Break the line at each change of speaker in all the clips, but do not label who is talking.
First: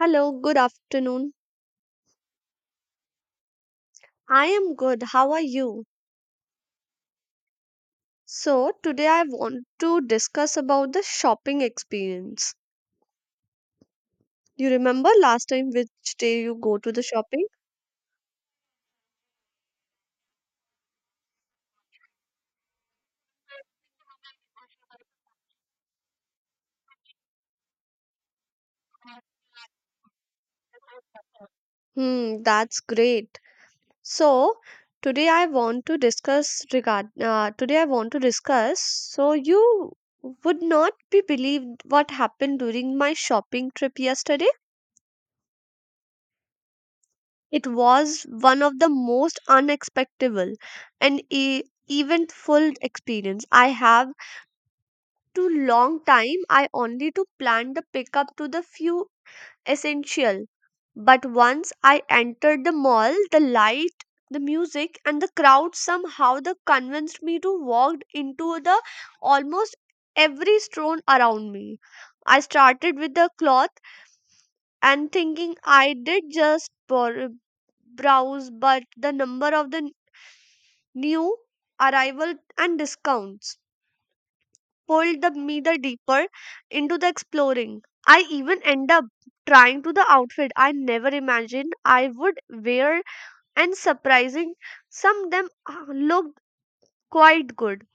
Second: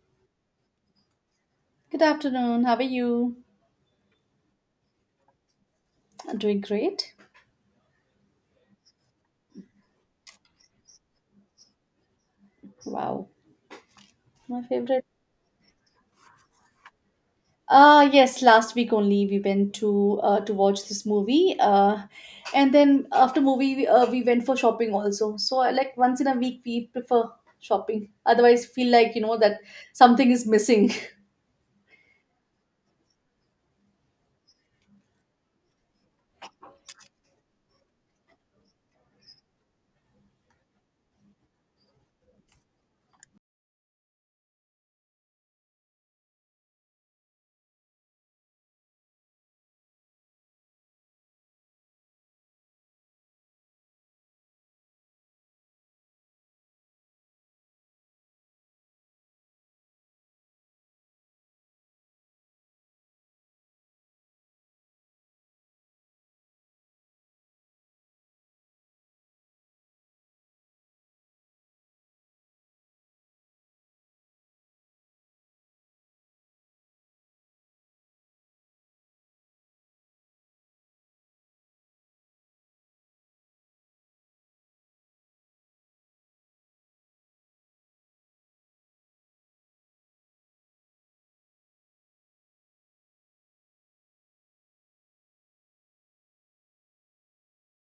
Hello, good afternoon.
Good afternoon. How are you?
I am good. How are you?
I'm doing great.
So, today I want to discuss about the shopping experience.
Wow, my
You
favorite.
remember last time which day you go to the shopping?
Yes, last week only we went to watch this movie. And then after movie we went for shopping also. So I like once in a week we prefer shopping. Otherwise feel like you know that something is missing.
Hmm, that's great. So, today I want to discuss so you would not be believed what happened during my shopping trip yesterday. It was one of the most unexpected and eventful experience I have to long time. I only to plan the pickup to the few essential. But once I entered the mall, the light, the music, and the crowd somehow the convinced me to walk into the almost every stone around me. I started with the cloth and thinking I did just browse, but the number of the new arrival and discounts pulled the, me the deeper into the exploring. I even end up trying to the outfit I never imagined I would wear and surprising some of them looked quite good.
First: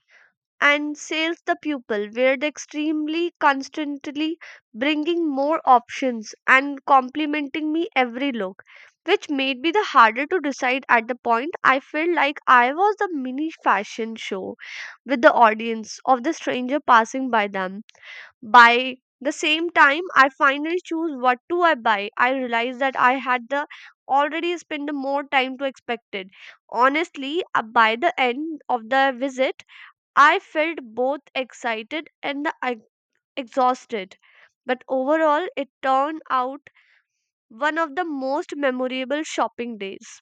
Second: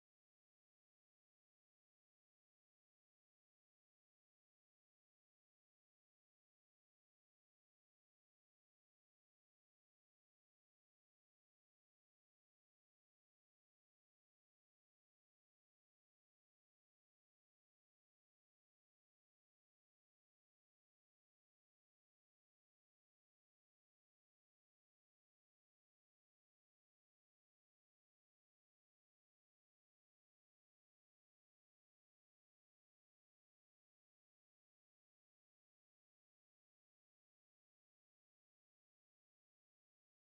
And sales the pupil where the extremely constantly bringing more options and complimenting me every look, which made me the harder to decide. At the point I felt like I was the mini fashion show with the audience of the stranger passing by them by the same time I finally choose what to I buy. I realized that I had the already spent more time to expected. Honestly, by the end of the visit I felt both excited and the exhausted. But overall, it turned out one of the most memorable shopping days.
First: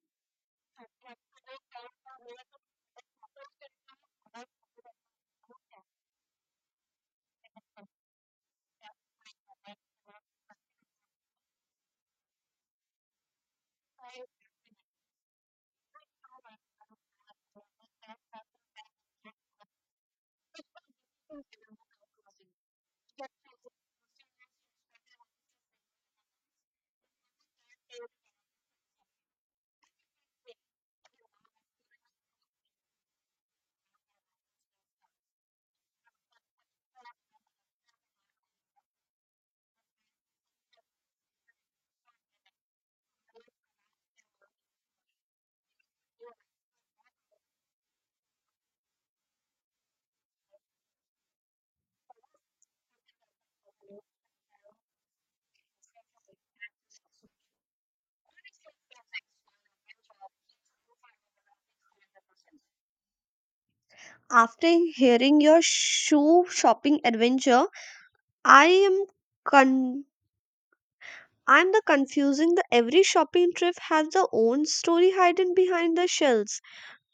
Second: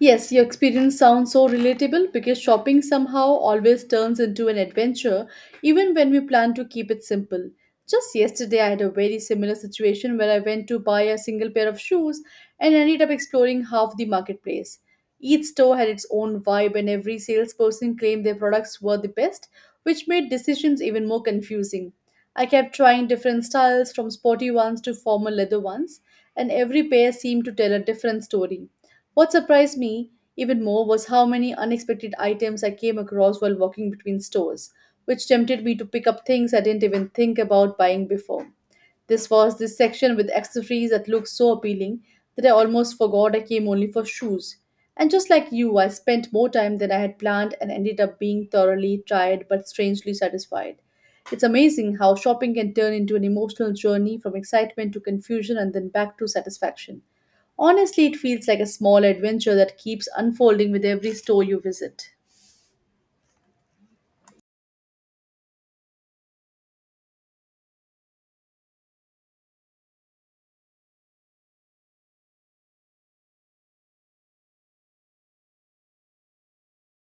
Yes, your experience sounds so relatable because shopping somehow always turns into an adventure, even when we plan to keep it simple. Just yesterday, I had a very similar situation where I went to buy a single pair of shoes and ended up exploring half the marketplace. Each store had its own vibe, and every salesperson claimed their products were the best, which made decisions even more confusing. I kept trying different styles, from sporty ones to formal leather ones, and every pair seemed to tell a different story. What surprised me even more was how many unexpected items I came across while walking between stores, which tempted me to pick up things I didn't even think about buying before. This was this section with accessories that looked so appealing that I almost forgot I came only for shoes. And just like you, I spent more time than I had planned and ended up being thoroughly tired but strangely satisfied. It's amazing how shopping can turn into an emotional journey from excitement to confusion and then back to satisfaction. Honestly, it feels like a small adventure that keeps unfolding with every store you visit.
After hearing your shoe shopping adventure, I am con- I'm the confusing the every shopping trip has their own story hidden behind the shells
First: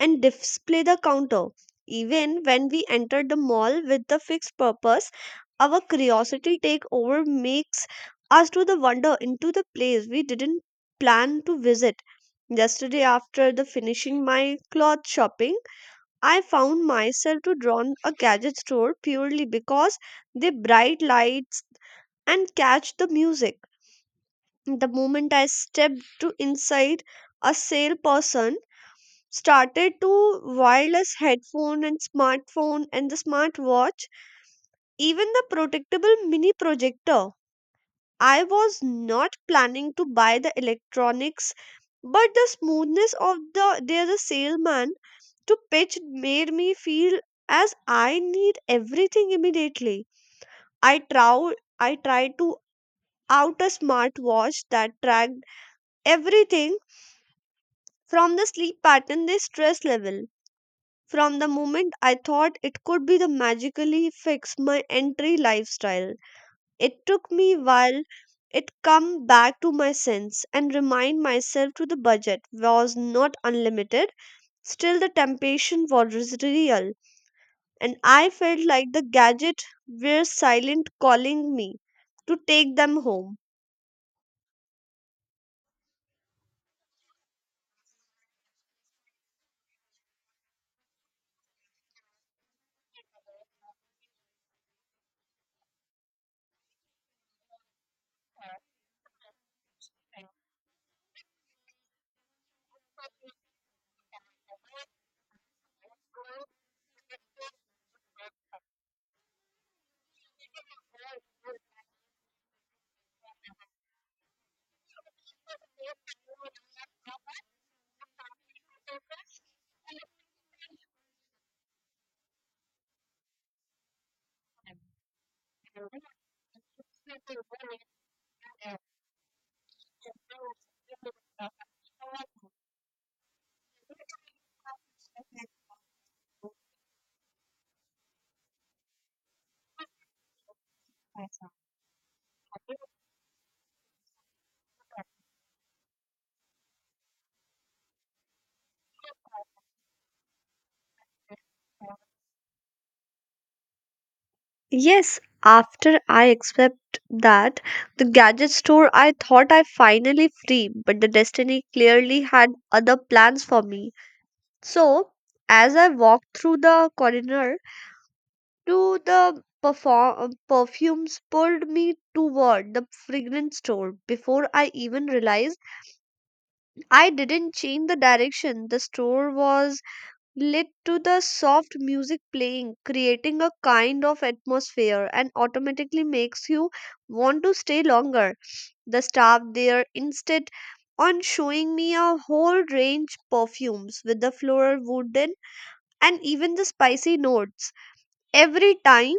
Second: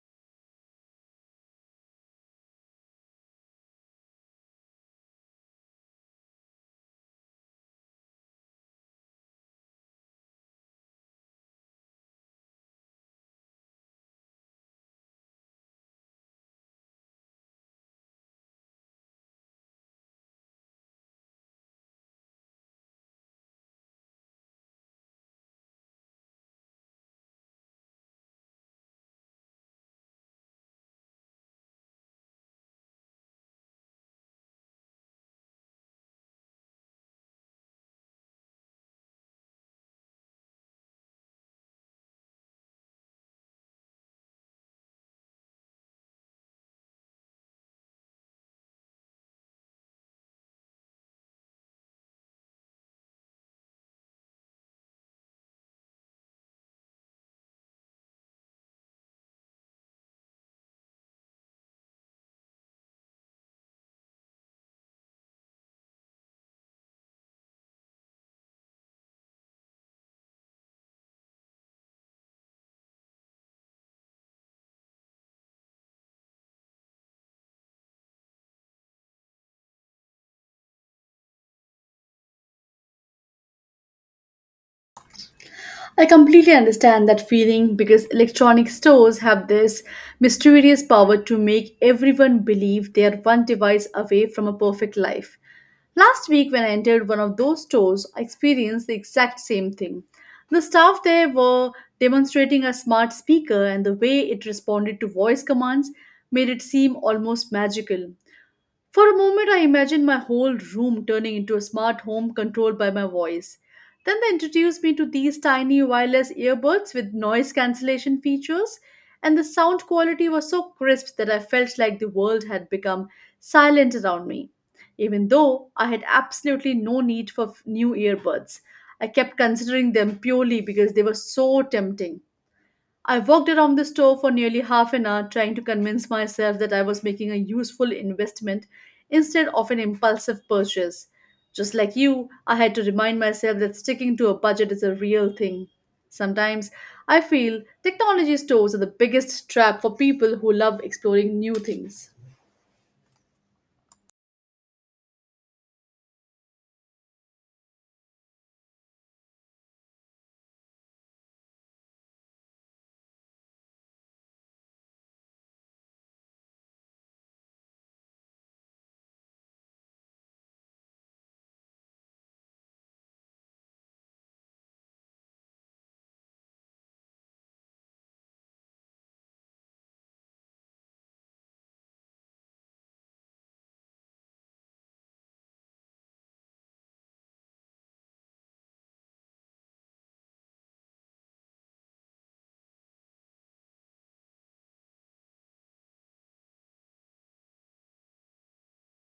and display the counter. Even when we enter the mall with the fixed purpose, our curiosity take over makes us to the wonder into the place we didn't plan to visit. Yesterday after the finishing my cloth shopping, I found myself to drawn a gadget store purely because the bright lights and catch the music. The moment I stepped to inside, a salesperson started to wireless headphone and smartphone and the smartwatch, even the protectable mini projector. I was not planning to buy the electronics, but the smoothness of the their the salesman to pitch made me feel as I need everything immediately. I trow I tried to out a smartwatch that tracked everything from the sleep pattern to stress level. From the moment I thought it could be the magically fix my entry lifestyle, it took me while it come back to my sense and remind myself to the budget was not unlimited. Still the temptation was real, and I felt like the gadget were silent calling me to take them home.
I completely understand that feeling because electronic stores have this mysterious power to make everyone believe they are one device away from a perfect life. Last week, when I entered one of those stores, I experienced the exact same thing. The staff there were demonstrating a smart speaker, and the way it responded to voice commands made it seem almost magical. For a moment, I imagined my whole room turning into a smart home controlled by my voice. Then they introduced me to these tiny wireless earbuds with noise cancellation features, and the sound quality was so crisp that I felt like the world had become silent around me. Even though I had absolutely no need for new earbuds, I kept considering them purely because they were so tempting. I walked around the store for nearly half an hour trying to convince myself that I was making a useful investment instead of an impulsive purchase. Just like you, I had to remind myself that sticking to a budget is a real thing. Sometimes I feel technology stores are the biggest trap for people who love exploring new things.
Yes, after I accept that the gadget store I thought I finally free, but the destiny clearly had other plans for me. So, as I walked through the corridor, to the perfumes pulled me toward the fragrance store before I even realized I didn't change the direction. The store was led to the soft music playing, creating a kind of atmosphere and automatically makes you want to stay longer. The staff there instead on showing me a whole range perfumes with the floral wooden and even the spicy notes. Every time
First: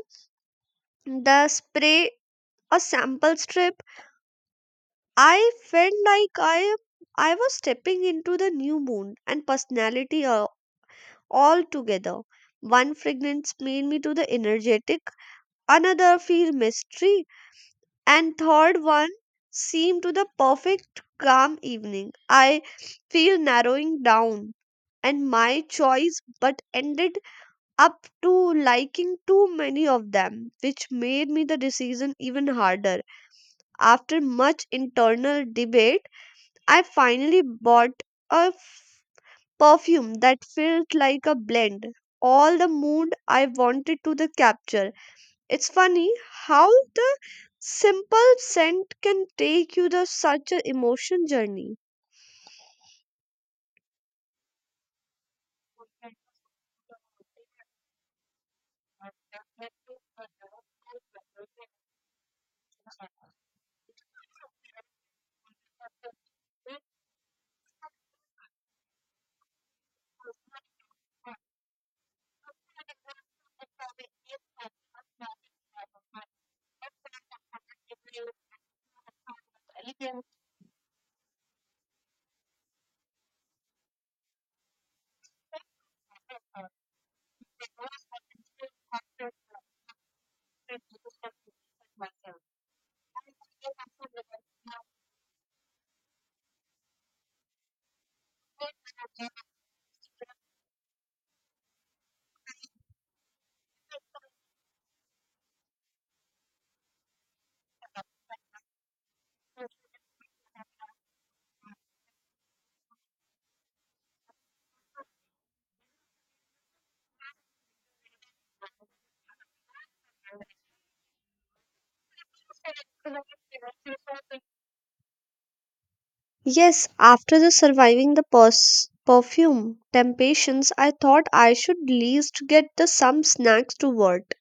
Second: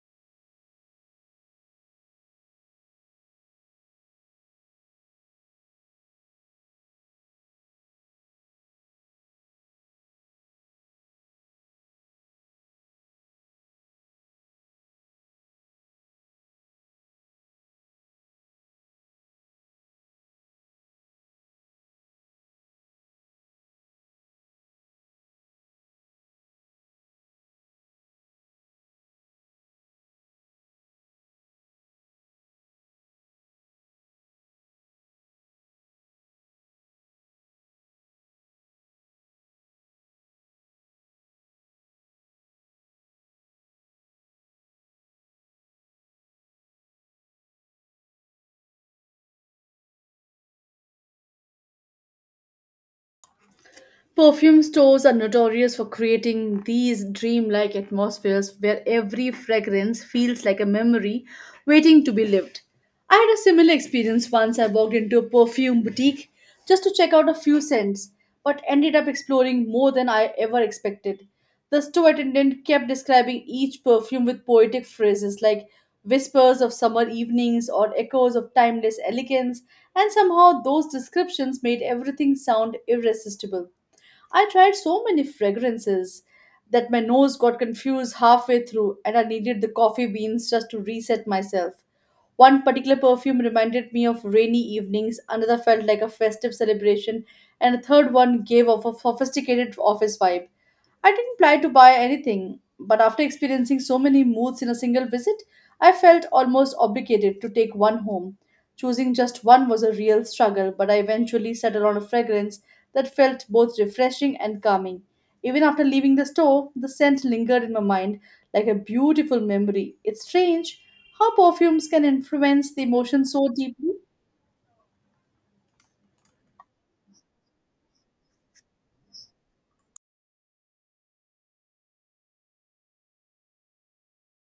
the spray a sample strip, I felt like I I was stepping into the new moon and personality all together. One fragrance made me to the energetic, another feel mystery, and third one seemed to the perfect calm evening. I feel narrowing down and my choice but ended up to liking too many of them, which made me the decision even harder. After much internal debate I finally bought a perfume that felt like a blend all the mood I wanted to the capture. It's funny how the simple scent can take you the such a emotion journey.
Perfume stores are notorious for creating these dreamlike atmospheres where every fragrance feels like a memory waiting to be lived. I had a similar experience once I walked into a perfume boutique just to check out a few scents, but ended up exploring more than I ever expected. The store attendant kept describing each perfume with poetic phrases like whispers of summer evenings or echoes of timeless elegance, and somehow those descriptions made everything sound irresistible. I tried so many fragrances that my nose got confused halfway through, and I needed the coffee beans just to reset myself. One particular perfume reminded me of rainy evenings, another felt like a festive celebration, and a third one gave off a sophisticated office vibe. I didn't plan to buy anything, but after experiencing so many moods in a single visit, I felt almost obligated to take one home. Choosing just one was a real struggle, but I eventually settled on a fragrance that felt both refreshing and calming. Even after leaving the store, the scent lingered in my mind like a beautiful memory. It's strange how perfumes can influence the emotion so deeply.
Yes, after the surviving the perfume temptations I thought I should least get the some snacks to work,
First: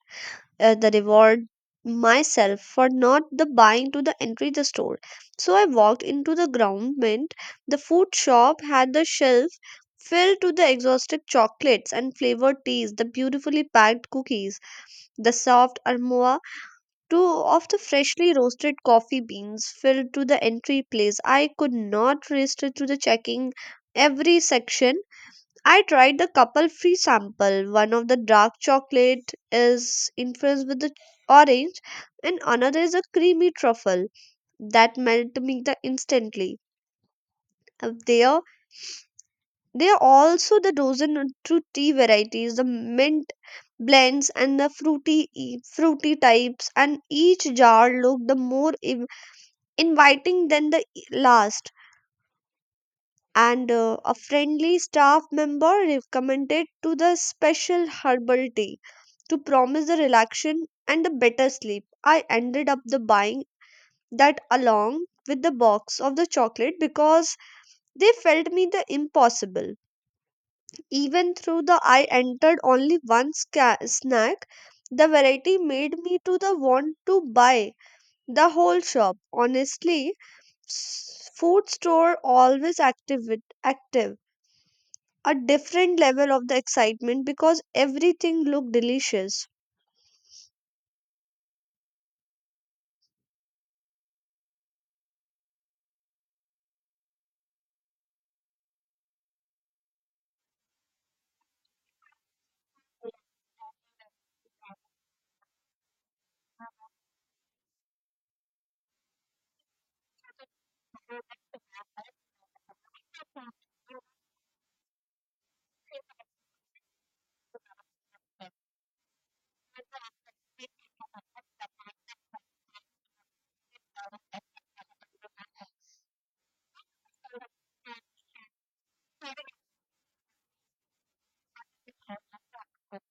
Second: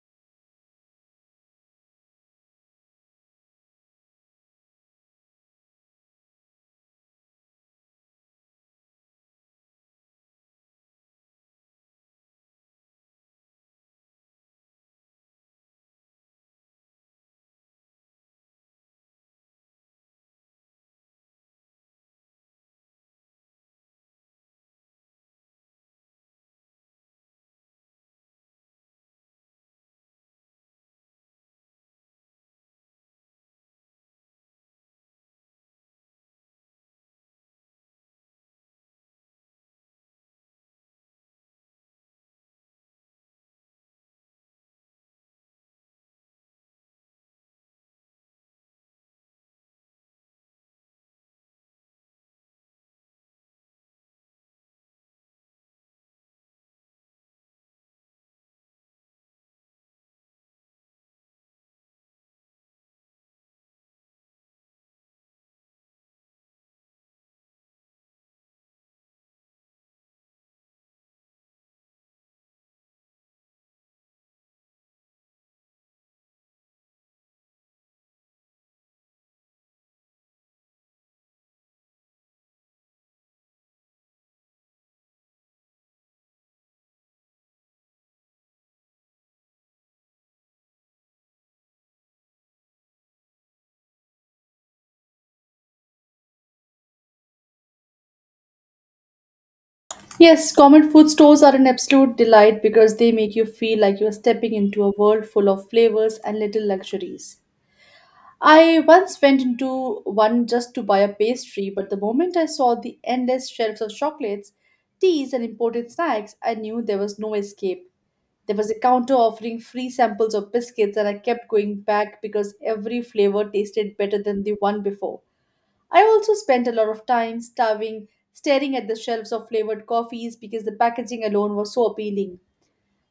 the reward myself for not the buying to the entry the store. So I walked into the ground mint. The food shop had the shelf filled to the exhausted chocolates and flavored teas, the beautifully packed cookies, the soft aroma to of the freshly roasted coffee beans filled to the entry place. I could not resist to the checking every section. I tried the couple free sample. One of the dark chocolate is infused with the orange, and another is a creamy truffle that melt me the instantly. Uh, There, there are also the dozen or two tea varieties, the mint blends and the fruity types, and each jar looked the more inviting than the last. And a friendly staff member recommended to the special herbal tea to promise the relaxation and a better sleep. I ended up the buying that along with the box of the chocolate because they felt me the impossible. Even through the I entered only one snack, the variety made me to the want to buy the whole shop. Honestly, food store always active with active a different level of the excitement because everything looked delicious.
Yes, common food stores are an absolute delight because they make you feel like you're stepping into a world full of flavors and little luxuries. I once went into one just to buy a pastry, but the moment I saw the endless shelves of chocolates, teas, and imported snacks, I knew there was no escape. There was a counter offering free samples of biscuits, and I kept going back because every flavor tasted better than the one before. I also spent a lot of time starving, staring at the shelves of flavored coffees because the packaging alone was so appealing.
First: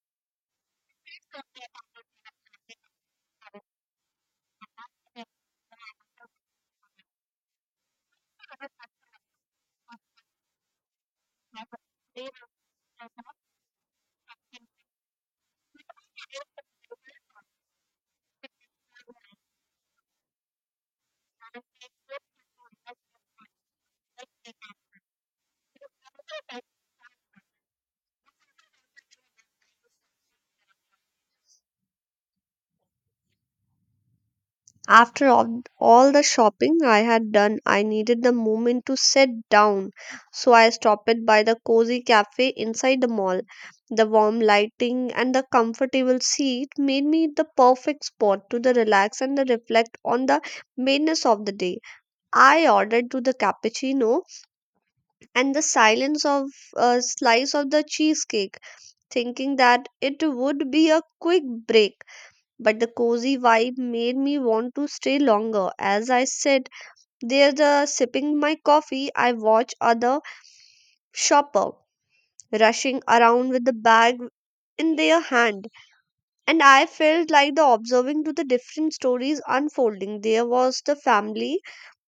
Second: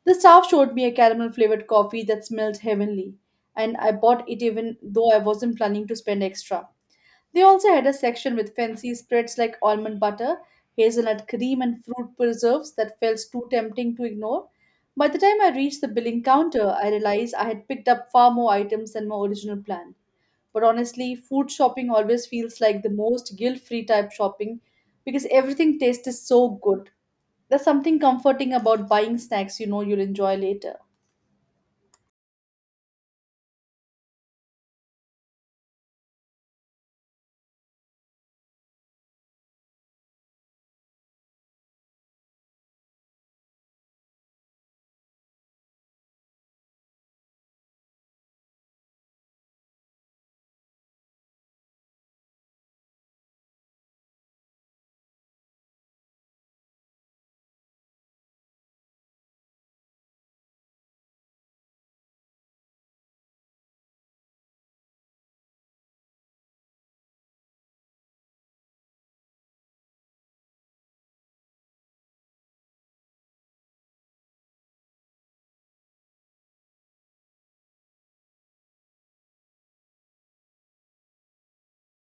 The staff showed me a caramel flavored coffee that smelled heavenly, and I bought it even though I wasn't planning to spend extra. They also had a section with fancy spreads like almond butter, hazelnut cream, and fruit preserves that felt too tempting to ignore. By the time I reached the billing counter, I realized I had picked up far more items than my original plan. But honestly, food shopping always feels like the most guilt free type shopping because everything tastes so good. There's something comforting about buying snacks you know you'll enjoy later.
After all the shopping I had done, I needed the moment to sit down, so I stopped it by the cozy cafe inside the mall. The warm lighting and the comfortable seat made me the perfect spot to the relax and the reflect on the madness of the day. I ordered to the cappuccino and the silence of a slice of the cheesecake, thinking that it would be a quick break, but the cozy vibe made me want to stay longer. As I sat there the, sipping my coffee, I watched other shopper rushing around with the bag in their hand, and I felt like the observing to the different stories unfolding. There was the family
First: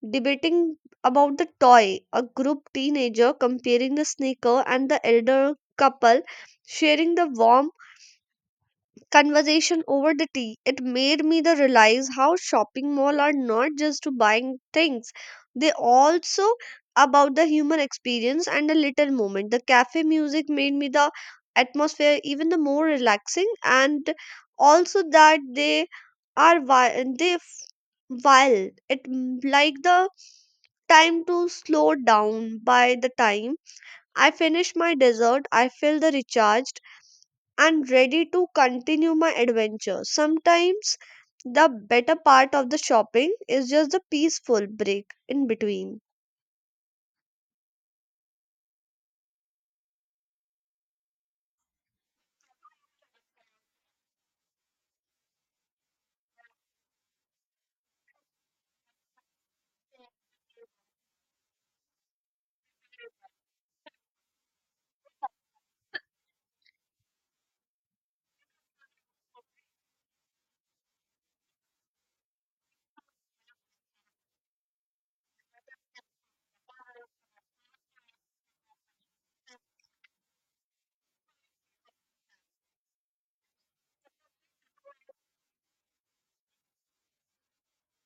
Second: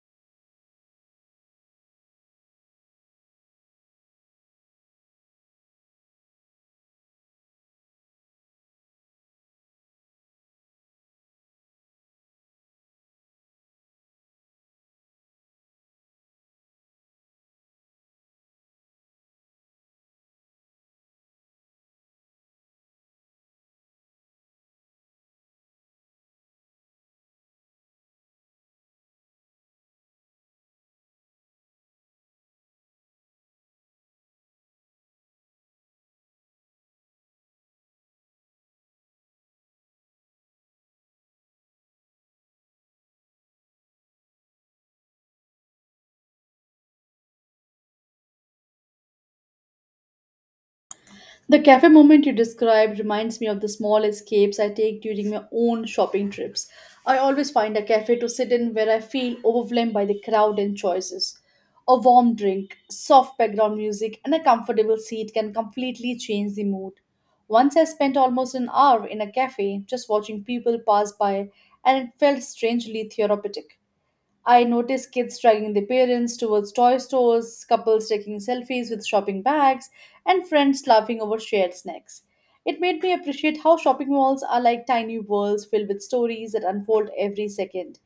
debating about the toy, a group teenager comparing the sneaker, and the elder couple sharing the warm conversation over the tea. It made me the realize how shopping mall are not just to buying things. They also about the human experience and the little moment. The cafe music made me the atmosphere even the more relaxing, and also that they are wild. It like the time to slow down. By the time I finish my dessert, I feel the recharged and ready to continue my adventure. Sometimes the better part of the shopping is just the peaceful break in between.
The cafe moment you described reminds me of the small escapes I take during my own shopping trips. I always find a cafe to sit in where I feel overwhelmed by the crowd and choices. A warm drink, soft background music, and a comfortable seat can completely change the mood. Once I spent almost an hour in a cafe just watching people pass by, and it felt strangely therapeutic. I noticed kids dragging their parents towards toy stores, couples taking selfies with shopping bags, and friends laughing over shared snacks. It made me appreciate how shopping malls are like tiny worlds filled with stories that unfold every second.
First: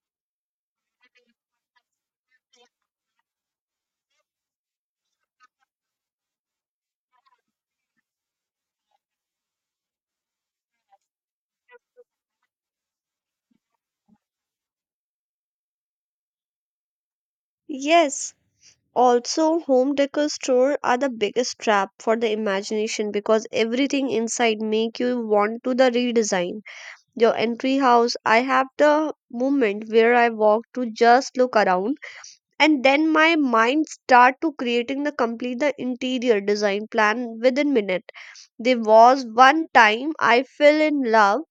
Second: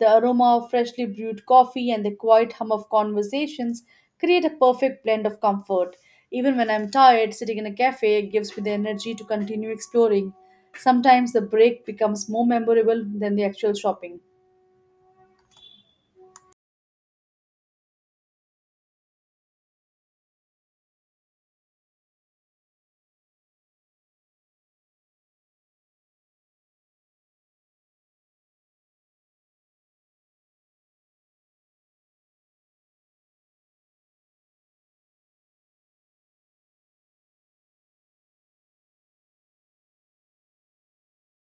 The aroma of freshly brewed coffee and the quiet hum of conversations create a perfect blend of comfort. Even when I'm tired, sitting in a cafe gives me the energy to continue exploring. Sometimes the break becomes more memorable than the actual shopping.
Yes, also home decor store are the biggest trap for the imagination because everything inside make you want to the redesign. Your entry house, I have the moment where I walk to just look around, and then my mind start to creating the complete the interior design plan within minute. There was one time I fell in love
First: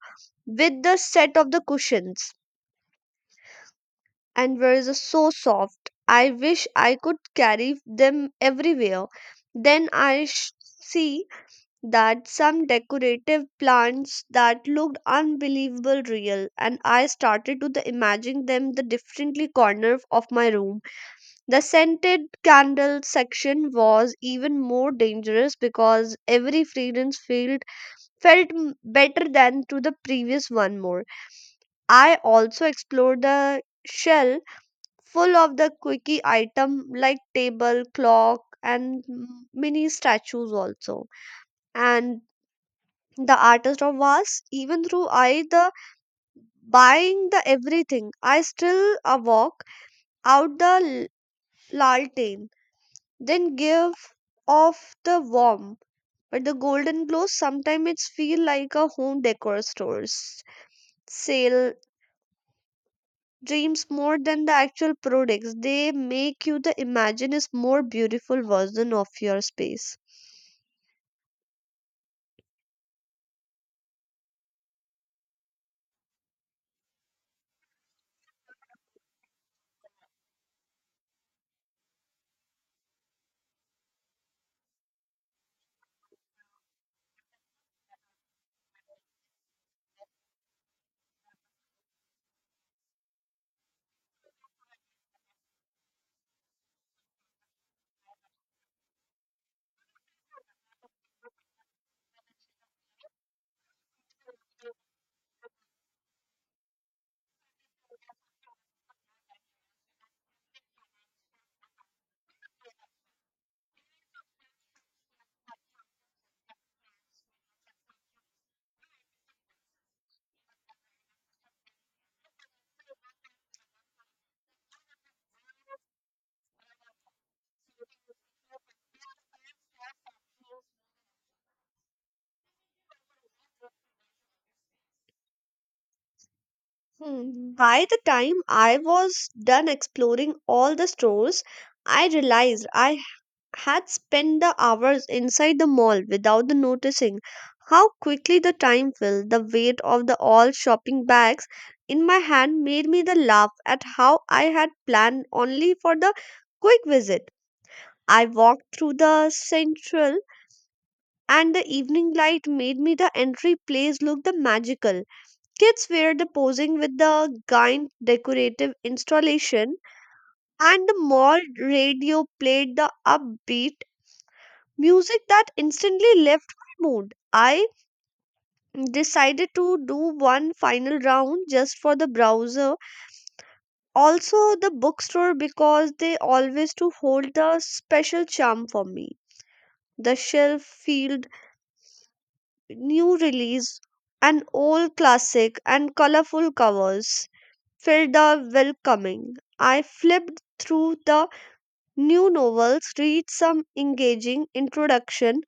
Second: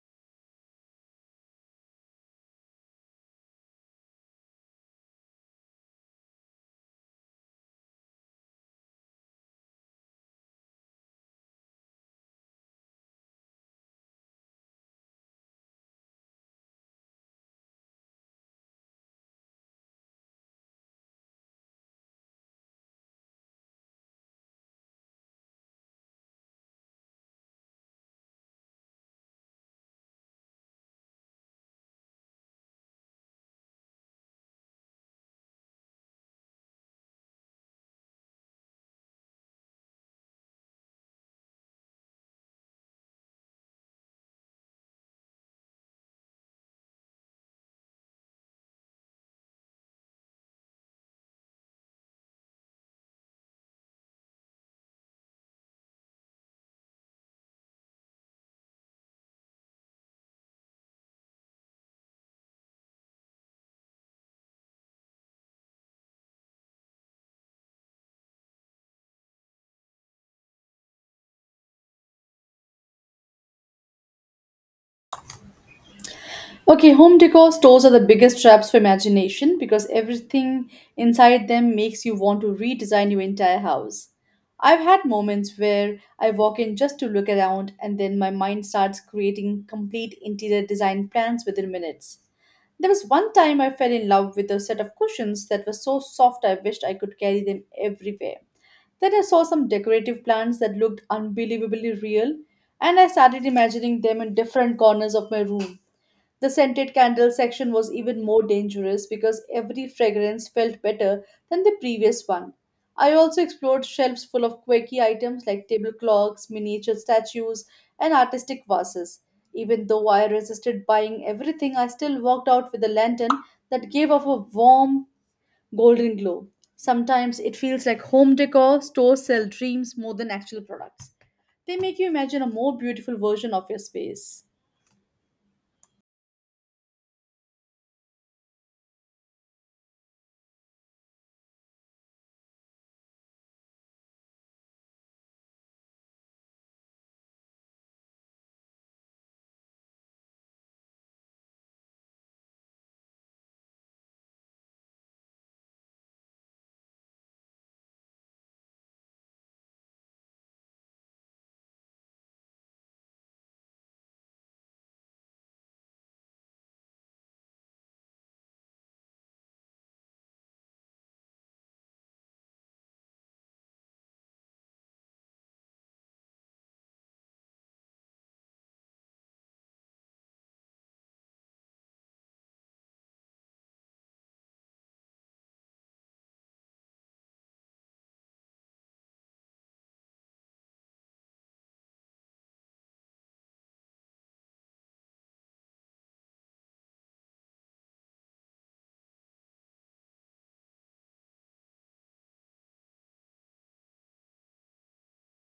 with the set of the cushions and were the so soft I wish I could carry them everywhere. Then see that some decorative plants that looked unbelievable real, and I started to the imagine them the differently corner of my room. The scented candle section was even more dangerous because every fragrance felt better than to the previous one more. I also explored the shell full of the quickie item like table, clock, and mini statues also. And the artist of vase, even though I the buying the everything, I still walk out the lantern then give off the warm but the golden glow. Sometimes it's feel like a home decor stores sale dreams more than the actual products. They make you the imagine is more beautiful version of your space.
Okay, home decor stores are the biggest traps for imagination because everything inside them makes you want to redesign your entire house. I've had moments where I walk in just to look around and then my mind starts creating complete interior design plans within minutes. There was one time I fell in love with a set of cushions that were so soft I wished I could carry them everywhere. Then I saw some decorative plants that looked unbelievably real, and I started imagining them in different corners of my room. The scented candle section was even more dangerous because every fragrance felt better than the previous one. I also explored shelves full of quirky items like table clocks, miniature statues, and artistic vases. Even though I resisted buying everything, I still walked out with a lantern that gave off a warm golden glow. Sometimes it feels like home decor stores sell dreams more than actual products. They make you imagine a more beautiful version of your space.
Hmm, by the time I was done exploring all the stores, I realized I had spent the hours inside the mall without the noticing how quickly the time flew. The weight of the all shopping bags in my hand made me the laugh at how I had planned only for the quick visit. I walked through the central, and the evening light made me the entry place look the magical. Kids were the posing with the giant decorative installation, and the mall radio played the upbeat music that instantly left my mood. I decided to do one final round just for the browser, also the bookstore because they always to hold the special charm for me. The shelf field, new release, an old classic, and colorful covers felt the welcoming. I flipped through the new novels, read some engaging introduction,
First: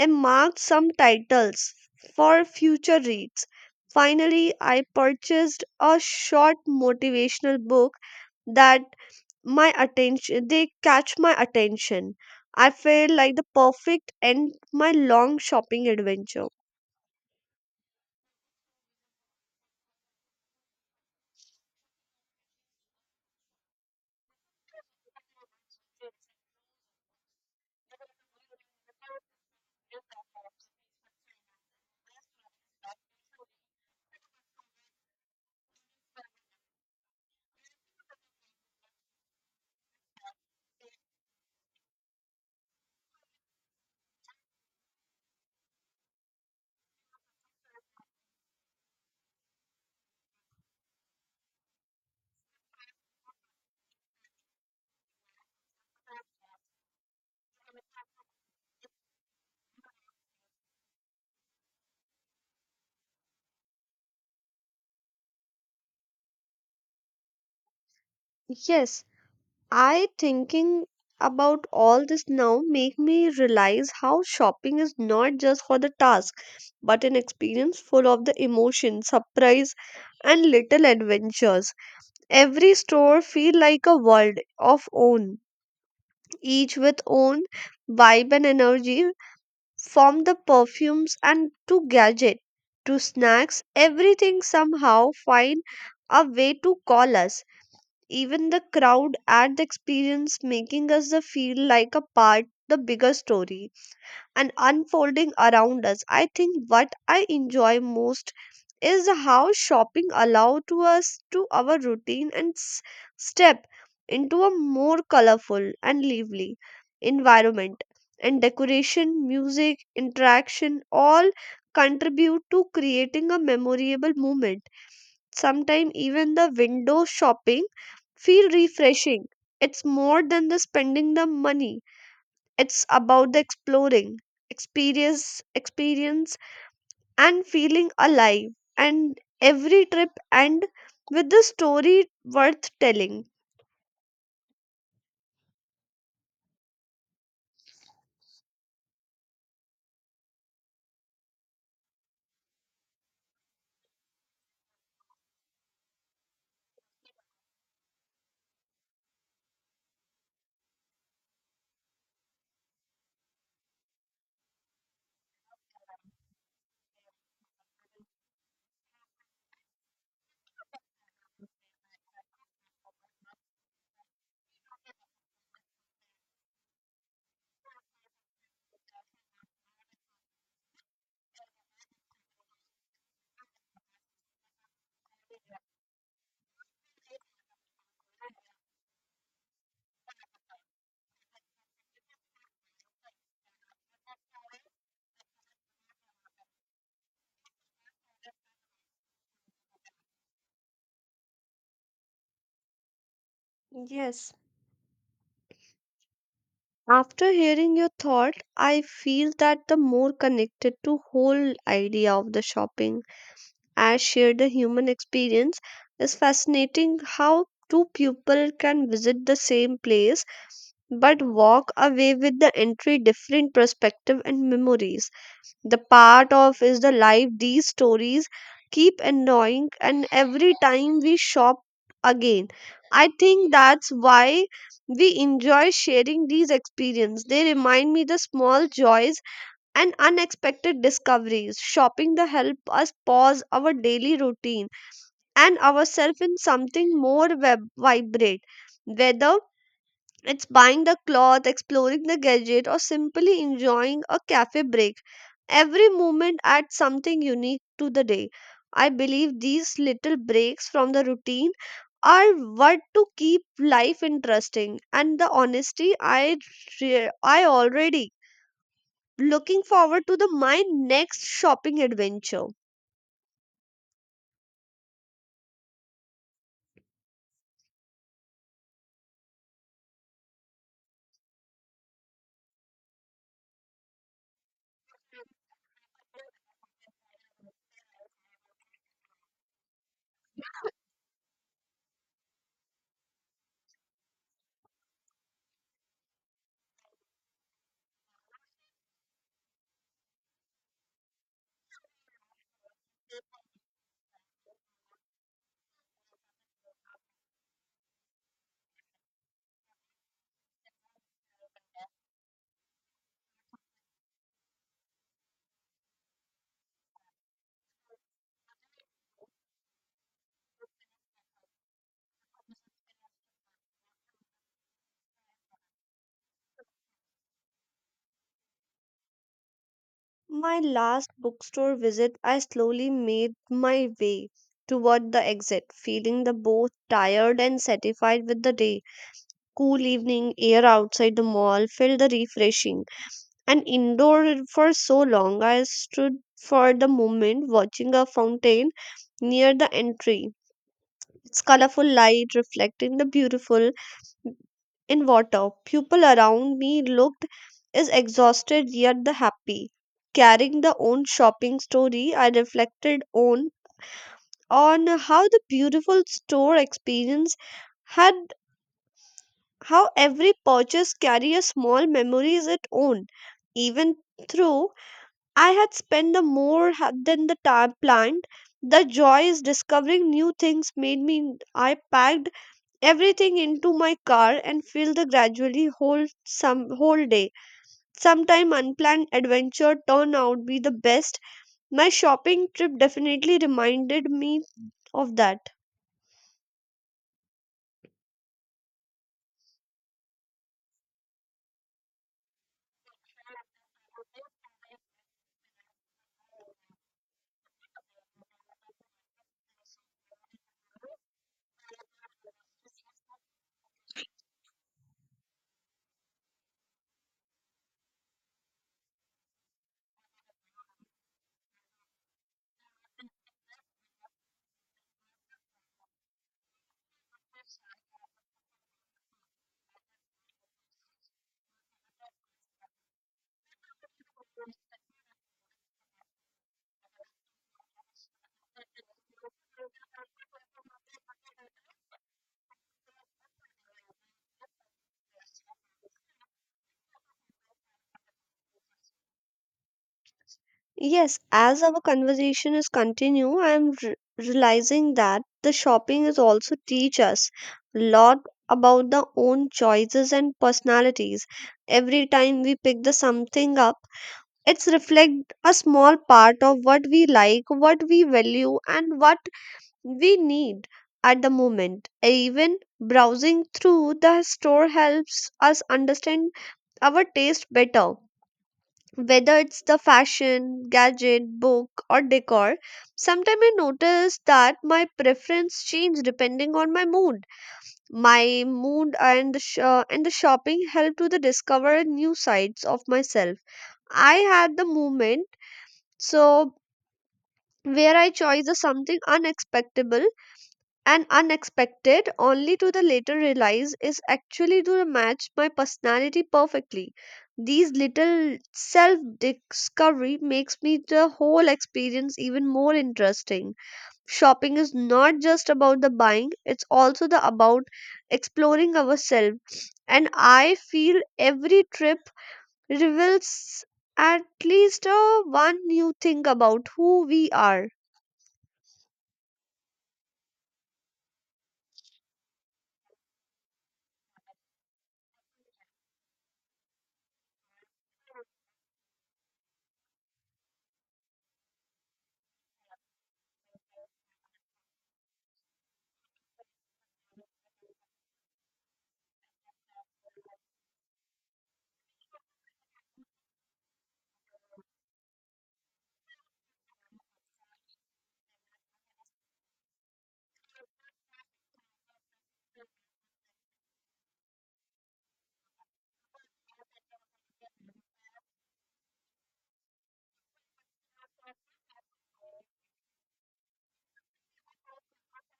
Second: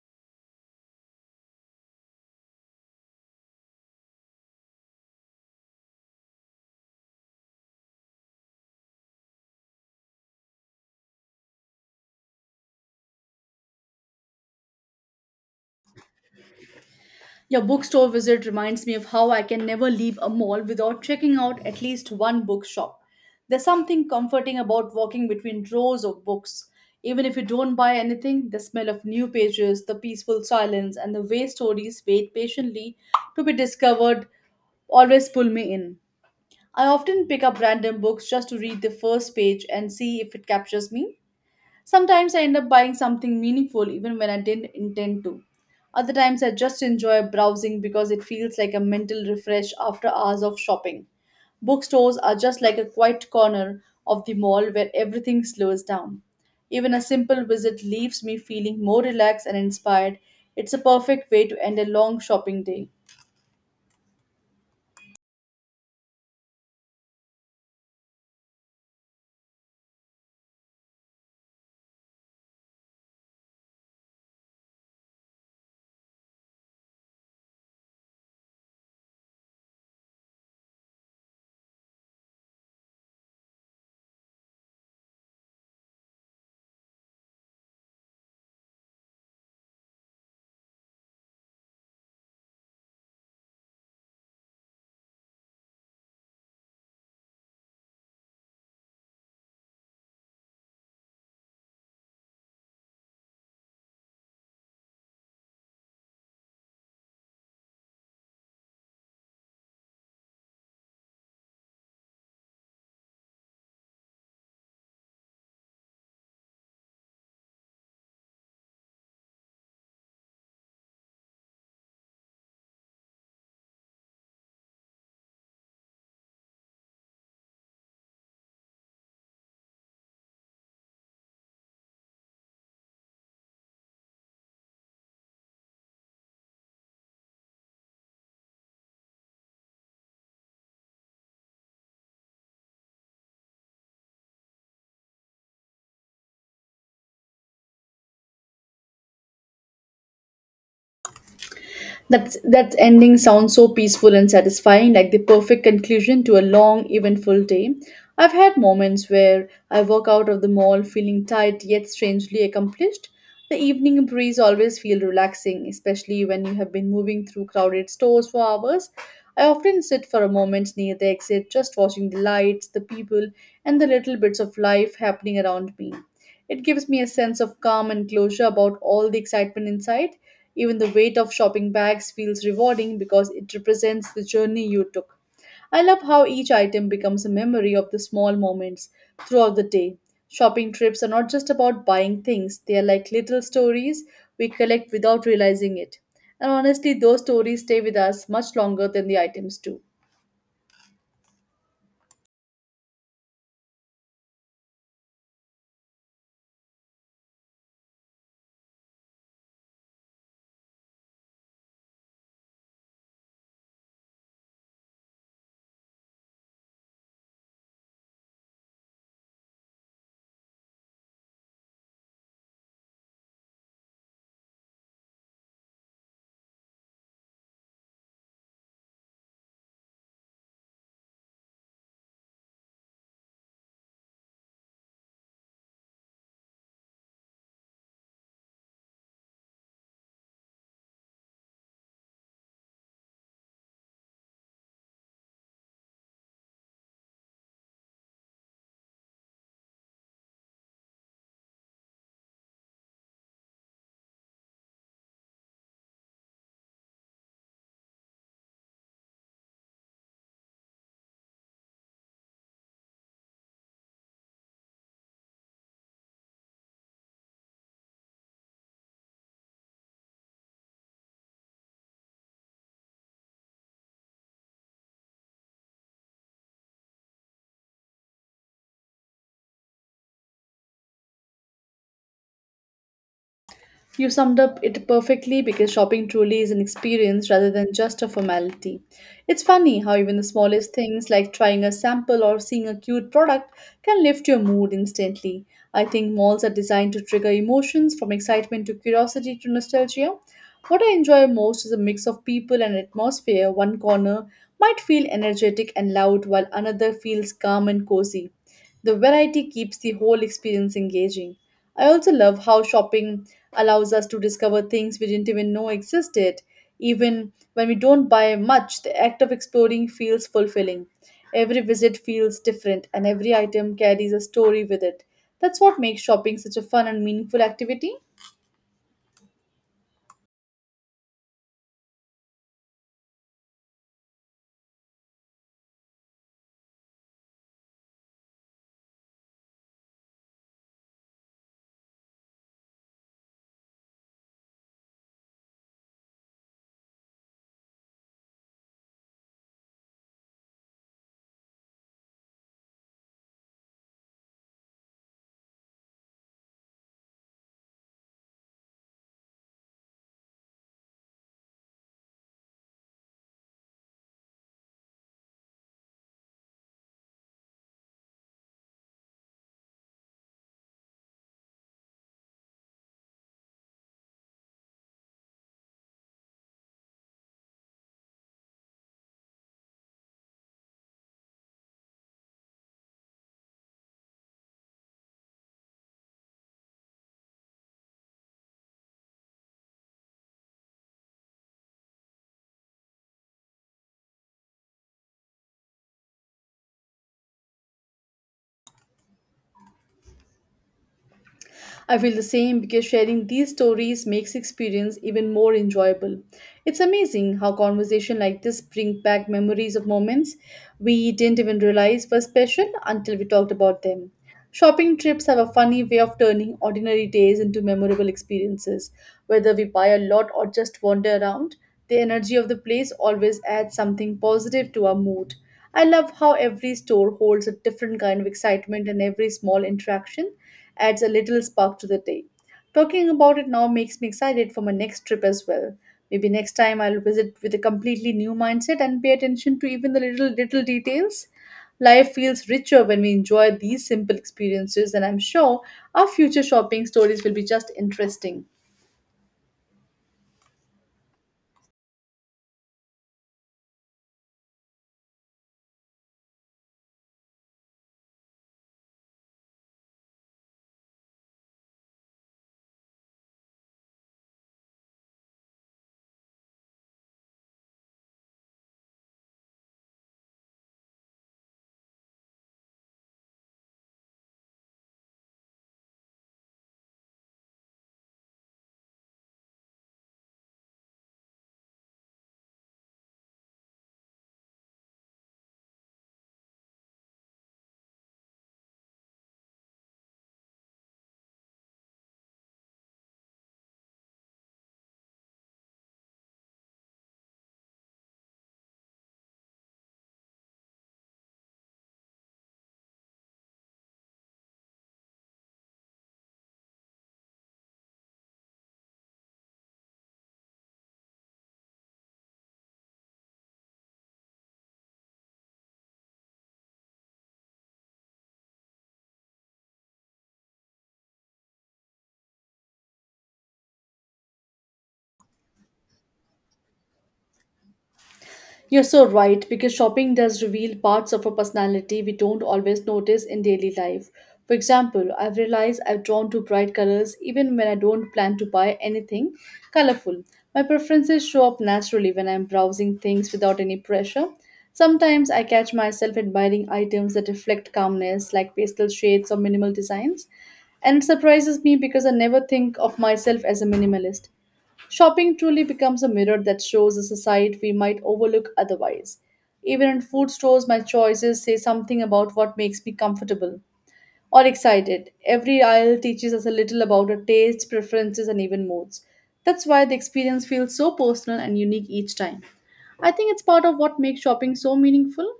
and marked some titles for future reads. Finally, I purchased a short motivational book that my attention. I felt like the perfect end my long shopping adventure.
Your bookstore visit reminds me of how I can never leave a mall without checking out at least one bookshop. There's something comforting about walking between rows of books. Even if you don't buy anything, the smell of new pages, the peaceful silence, and the way stories wait patiently to be discovered always pull me in. I often pick up random books just to read the first page and see if it captures me. Sometimes I end up buying something meaningful even when I didn't intend to. Other times I just enjoy browsing because it feels like a mental refresh after hours of shopping. Bookstores are just like a quiet corner of the mall where everything slows down. Even a simple visit leaves me feeling more relaxed and inspired. It's a perfect way to end a long shopping day.
Yes, I thinking about all this now make me realize how shopping is not just for the task but an experience full of the emotion, surprise, and little adventures. Every store feel like a world of own, each with own vibe and energy from the perfumes and to gadget to snacks, everything somehow find a way to call us, even the crowd at the experience making us the feel like a part the bigger story and unfolding around us. I think what I enjoy most is how shopping allowed to us to our routine and step into a more colorful and lively environment, and decoration music interaction all contribute to creating a memorable moment. Sometimes even the window shopping feel refreshing. It's more than the spending the money, it's about the exploring experience. Experience and feeling alive. And every trip end with the story worth telling.
That ending sounds so peaceful and satisfying, like the perfect conclusion to a long, eventful day. I've had moments where I walk out of the mall feeling tired yet strangely accomplished. The evening breeze always feels relaxing, especially when you have been moving through crowded stores for hours. I often sit for a moment near the exit, just watching the lights, the people, and the little bits of life happening around me. It gives me a sense of calm and closure about all the excitement inside. Even the weight of shopping bags feels rewarding because it represents the journey you took. I love how each item becomes a memory of the small moments throughout the day. Shopping trips are not just about buying things, they are like little stories we collect without realizing it. And honestly, those stories stay with us much longer than the items do.
Yes. After hearing your thought, I feel that the more connected to whole idea of the shopping as shared the human experience, is fascinating how two people can visit the same place but walk away with the entry different perspective and memories. The part of is the life these stories keep annoying, and every time we shop again. I think that's why we enjoy sharing these experiences. They remind me the small joys and unexpected discoveries. Shopping the help us pause our daily routine and ourselves in something more vibrant. Whether it's buying the cloth, exploring the gadget, or simply enjoying a cafe break. Every moment adds something unique to the day. I believe these little breaks from the routine are what to keep life interesting, and the honesty I I already looking forward to the my next shopping adventure.
You summed up it perfectly because shopping truly is an experience rather than just a formality. It's funny how even the smallest things like trying a sample or seeing a cute product can lift your mood instantly. I think malls are designed to trigger emotions from excitement to curiosity to nostalgia. What I enjoy most is a mix of people and atmosphere. One corner might feel energetic and loud while another feels calm and cozy. The variety keeps the whole experience engaging. I also love how shopping allows us to discover things we didn't even know existed. Even when we don't buy much, the act of exploring feels fulfilling. Every visit feels different, and every item carries a story with it. That's what makes shopping such a fun and meaningful activity.
My last bookstore visit, I slowly made my way toward the exit, feeling the both tired and satisfied with the day. Cool evening air outside the mall felt the refreshing and indoor for so long. I stood for the moment watching a fountain near the entry, its colorful light reflecting the beautiful in water. People around me looked as exhausted yet the happy. Carrying the own shopping story, I reflected on how the beautiful store experience had, how every purchase carry a small memory is its own, even through I had spent the more than the time planned. The joy is discovering new things made me. I packed everything into my car and filled the gradually whole some whole day. Sometime unplanned adventure turned out be the best. My shopping trip definitely reminded me of that.
I feel the same because sharing these stories makes experience even more enjoyable. It's amazing how conversation like this bring back memories of moments we didn't even realize were special until we talked about them. Shopping trips have a funny way of turning ordinary days into memorable experiences. Whether we buy a lot or just wander around, the energy of the place always adds something positive to our mood. I love how every store holds a different kind of excitement and every small interaction adds a little spark to the day. Talking about it now makes me excited for my next trip as well. Maybe next time I'll visit with a completely new mindset and pay attention to even the little details. Life feels richer when we enjoy these simple experiences, and I'm sure our future shopping stories will be just interesting.
Yes, as our conversation is continue, I am realizing that the shopping is also teach us a lot about the own choices and personalities. Every time we pick the something up, it's reflect a small part of what we like, what we value, and what we need at the moment. Even browsing through the store helps us understand our taste better, whether it's the fashion, gadget, book, or decor, sometimes I notice that my preference change depending on my mood. My mood and the and the shopping help to the discover new sides of myself. I had the moment so where I chose the something unexpected and unexpected, only to the later realize is actually to match my personality perfectly. These little self discovery makes me the whole experience even more interesting. Shopping is not just about the buying, it's also the about exploring ourselves. And I feel every trip reveals at least one new thing about who we are.
You're so right, because shopping does reveal parts of a personality we don't always notice in daily life. For example, I've realized I'm drawn to bright colors even when I don't plan to buy anything colorful. My preferences show up naturally when I'm browsing things without any pressure. Sometimes I catch myself admiring items that reflect calmness, like pastel shades or minimal designs and it surprises me because I never think of myself as a minimalist. Shopping truly becomes a mirror that shows us a side we might overlook otherwise. Even in food stores, my choices say something about what makes me comfortable or excited. Every aisle teaches us a little about our tastes, preferences, and even moods. That's why the experience feels so personal and unique each time. I think it's part of what makes shopping so meaningful.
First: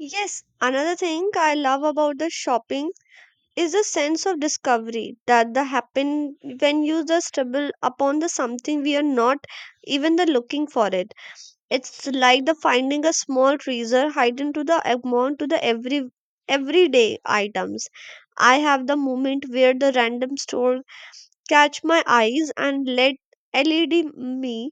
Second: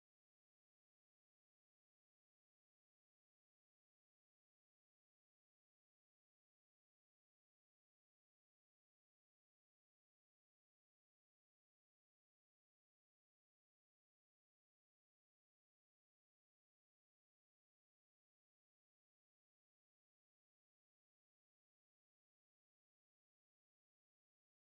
Yes, another thing I love about the shopping is a sense of discovery that the happen when you just stumble upon the something we are not even the looking for it. It's like the finding a small treasure hidden to the amount to the everyday items. I have the moment where the random store catch my eyes and let led me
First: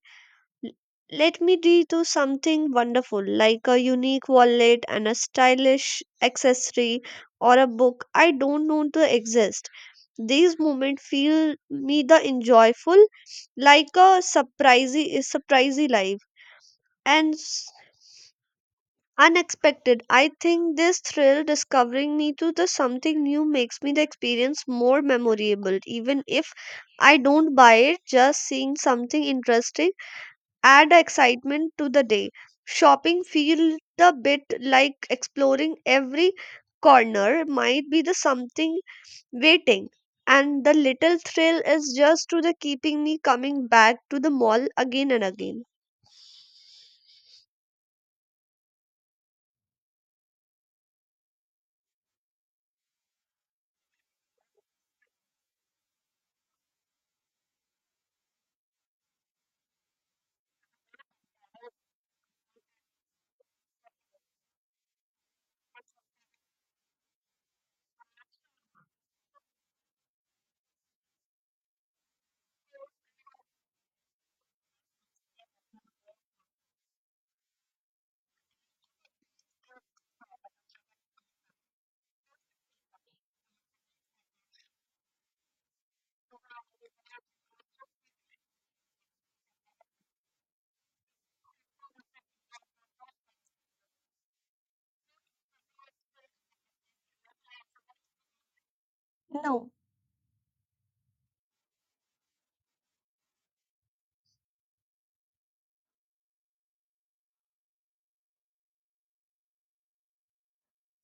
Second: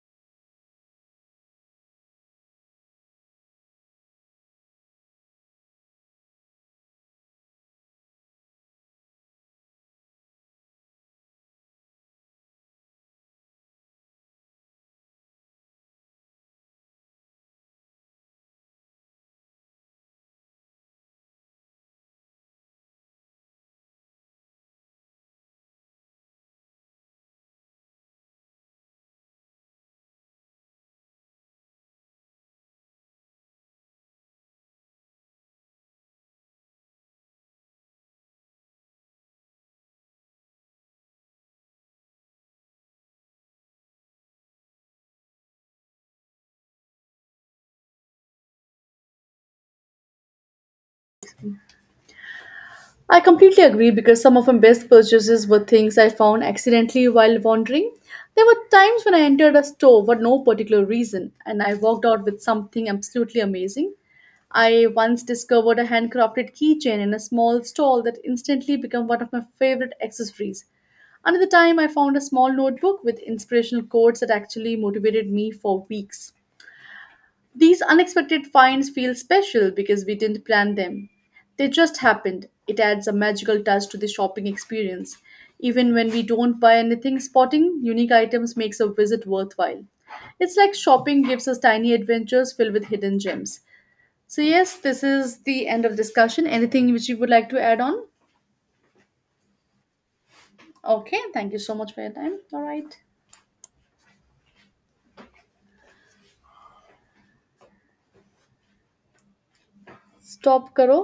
L- let me do to something wonderful, like a unique wallet and a stylish accessory, or a book I don't know to exist. These moments feel me the enjoyful, like a surprisey life and unexpected. I think this thrill discovering me to the something new makes me the experience more memorable, even if I don't buy it, just seeing something interesting add excitement to the day. Shopping feels a bit like exploring. Every corner might be the something waiting, and the little thrill is just to the keeping me coming back to the mall again and again.
I completely agree because some of my best purchases were things I found accidentally while wandering. There were times when I entered a store for no particular reason and I walked out with something absolutely amazing. I once discovered a handcrafted keychain in a small stall that instantly became one of my favorite accessories. Another time, I found a small notebook with inspirational quotes that actually motivated me for weeks. These unexpected finds feel special because we didn't plan them. They just happened. It adds a magical touch to the shopping experience. Even when we don't buy anything, spotting unique items makes a visit worthwhile. It's like shopping gives us tiny adventures filled with hidden gems. So, yes, this is the end of discussion. Anything which you would like to add on? Okay, thank you so much for your time. All right. Stop karo.